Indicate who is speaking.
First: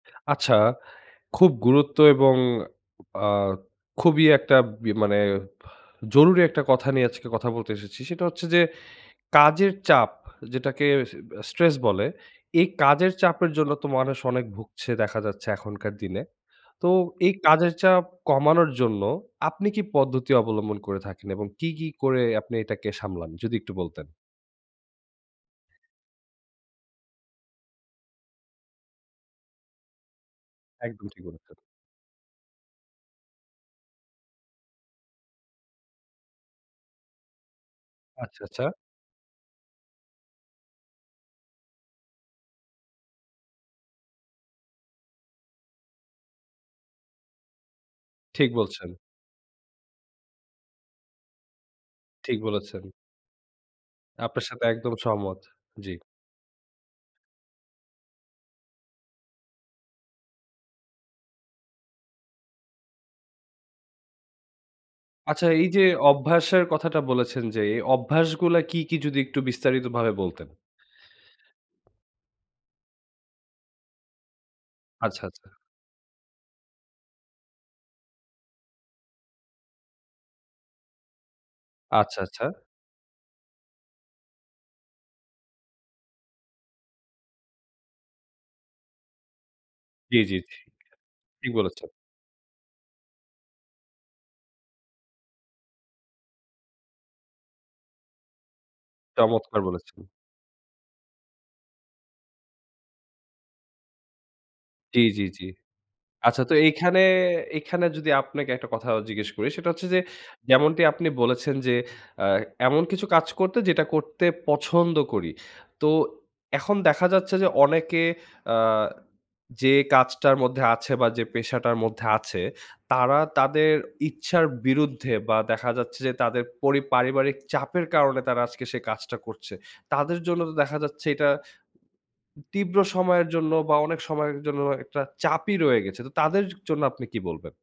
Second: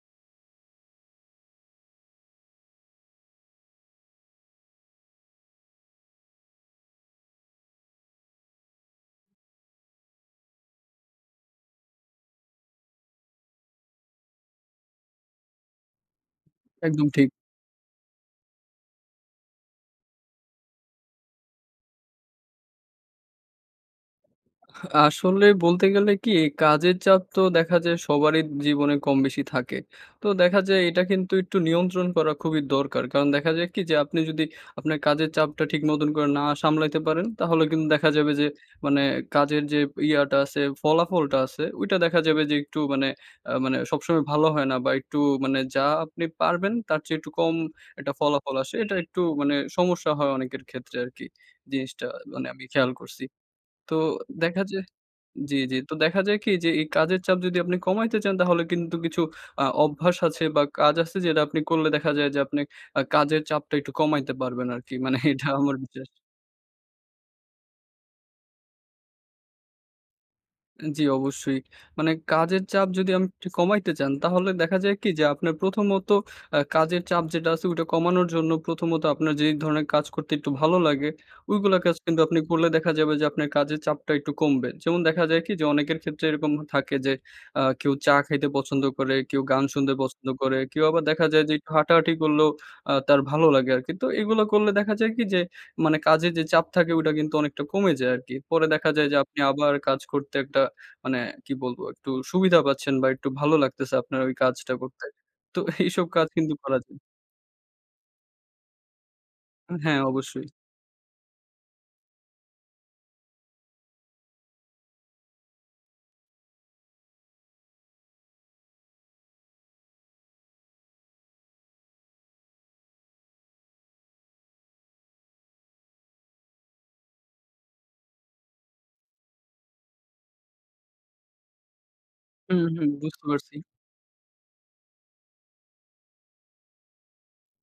Speaker 1: আচ্ছা, খুব গুরুত্ব এবং আ খুবই একটা বি মানে বাহ জরুরি একটা কথা নিয়ে আজকে কথা বলতে এসেছি। সেটা হচ্ছে যে কাজের চাপ, যেটাকে সে অ্যা স্ট্রেস বলে, এই কাজের চাপের জন্য তো মানুষ অনেক ভুগছে দেখা যাচ্ছে এখনকার দিনে। তো
Speaker 2: একদম ঠিক।
Speaker 1: এই কাজের চাপ কমানোর জন্য আপনি কী পদ্ধতি অবলম্বন করে থাকেন এবং কী, কী করে আপনি এটাকে সামলান? যদি একটু বলতেন।
Speaker 2: হা আসলে বলতে গেলে কী? কাজের চাপ তো দেখা যায় সবারই ইপ জীবনে কম, বেশি থাকে। তো দেখা যায় এটা
Speaker 1: একদম ঠিক
Speaker 2: কিন্তু
Speaker 1: বলেছেন।
Speaker 2: একটু নিয়ন্ত্রণ করা খুবই দরকার। কারণ দেখা যায় কী? যে আপনি যদি আপনার কাজের চাপটা ঠিক মতন করে না সামলাইতে পারেন, তাহলে কিন্তু দেখা যাবে
Speaker 1: আচ্ছা,
Speaker 2: যে
Speaker 1: আচ্ছা।
Speaker 2: মানে কাজের যে ইয়াটা আছে, ফলাফলটা আছে, ওইটা দেখা যাবে যে একটু মানে আ মানে সবসময় ভালো হয় না বা, একটু মানে যা আপনি পারবেন, তার চেয়ে একটু একটা কম
Speaker 1: ঠিক
Speaker 2: ফলাফল আসে।
Speaker 1: বলছেন।
Speaker 2: এটা একটু মানে সমস্যা হয় অনেকের ক্ষেত্রে আরকি, জিনিসটা
Speaker 1: ঠিক
Speaker 2: মানে আমি খেয়াল
Speaker 1: বলেছেন।
Speaker 2: করছি। তো
Speaker 1: আপনার সাথে
Speaker 2: দেখা যায়
Speaker 1: একদম সহমত।
Speaker 2: জি, জি।
Speaker 1: জি।
Speaker 2: তো দেখা যায় কী? যে এই কাজের চাপ যদি আপনি কমাইতে চান, তাহলে কিন্তু কিছু অ্যা অভ্যাস আছে বা, কাজ আছে, যেটা আপনি করলে দেখা যায় যে আপনি আ কাজের চাপটা একটু কমাইতে পারবেন আরকি। মানে
Speaker 1: আচ্ছা,
Speaker 2: এটা আমার
Speaker 1: এইযে
Speaker 2: বিশ্বাস।
Speaker 1: অভ্যাসের কথাটা বলেছেন যে, এই অভ্যাসগুলা কী, কী? যদি একটু বিস্তারিতভাবে বলতেন।
Speaker 2: এ জি, অবশ্যই। মানে কাজের চাপ যদি আমি একটু কমাইতে চান, তাহলে দেখা যায় কী?
Speaker 1: আচ্ছা,
Speaker 2: যে
Speaker 1: আচ্ছা।
Speaker 2: আপনার প্রথমত আ কাজের চাপ যেটা আছে, ওইটা কমানোর জন্য প্রথমত আপনার যে ধরনের কাজ করতে একটু ভালো লাগে, ওইগুলো কাজ কিন্তু
Speaker 1: আচ্ছা,
Speaker 2: আপনি
Speaker 1: আচ্ছা।
Speaker 2: করলে দেখা যাবে যে আপনার কাজের চাপটা একটু কমবে। যেমন দেখা যায় কী? যে অনেকের ক্ষেত্রে এরকম থাকে যে আ কেউ চা খাইতে পছন্দ করে, কেউ গান শুনতে
Speaker 1: জি,
Speaker 2: পছন্দ
Speaker 1: জি, জি।
Speaker 2: করে, কেউ
Speaker 1: হে
Speaker 2: আবার দেখা যায়
Speaker 1: ঠিক
Speaker 2: যে একটু
Speaker 1: বলেছেন।
Speaker 2: হাঁটাহাঁটি করলেও আ তার ভালো লাগে আরকি। তো এগুলো করলে দেখা যায় কী? যে মানে কাজে যে চাপ থাকে, ওইটা কিন্তু অনেকটা কমে যায় আরকি। পরে দেখা যায় যে আপনি
Speaker 1: চমৎকার
Speaker 2: আবার কাজ
Speaker 1: বলেছেন।
Speaker 2: করতে একটা মানে কী বলবো? একটু সুবিধা পাচ্ছেন বা, একটু ভালো লাগতেছে আপনার ওই কাজটা
Speaker 1: জি,
Speaker 2: করতে।
Speaker 1: জি, জি।
Speaker 2: তো এ এইসব কাজ
Speaker 1: আচ্ছা,
Speaker 2: কিন্তু
Speaker 1: তো
Speaker 2: করা যায়।
Speaker 1: এইখানে এইখানে যদি আপনাকে একটা কথা আ জিজ্ঞেস করি, সেটা
Speaker 2: উ
Speaker 1: হচ্ছে
Speaker 2: হ্যাঁ,
Speaker 1: যে,
Speaker 2: অবশ্যই।
Speaker 1: যেমনটি আপনি বলেছেন যে, অ্যা এমন কিছু কাজ করতো, যেটা করতে পছন্দ করি। তো এখন দেখা যাচ্ছে যে অনেকে অ্যা যে কাজটার মধ্যে আছে বা, যে পেশাটার মধ্যে আছে, তারা তাদের ইচ্ছার বিরুদ্ধে বা, দেখা যাচ্ছে যে তাদের পরি পারিবারিক চাপের কারণে তারা আজকে সে কাজটা করছে। তাদের জন্য তো দেখা যাচ্ছে এটা উ
Speaker 2: হুম,
Speaker 1: তীব্র
Speaker 2: হুম। বুঝতে
Speaker 1: সময়ের জন্য
Speaker 2: পারছি।
Speaker 1: বা, অনেক সময়ের জন্য একটা চাপই রয়ে গেছে। তো তাদের ছো জন্য আপনি কী বলবেন?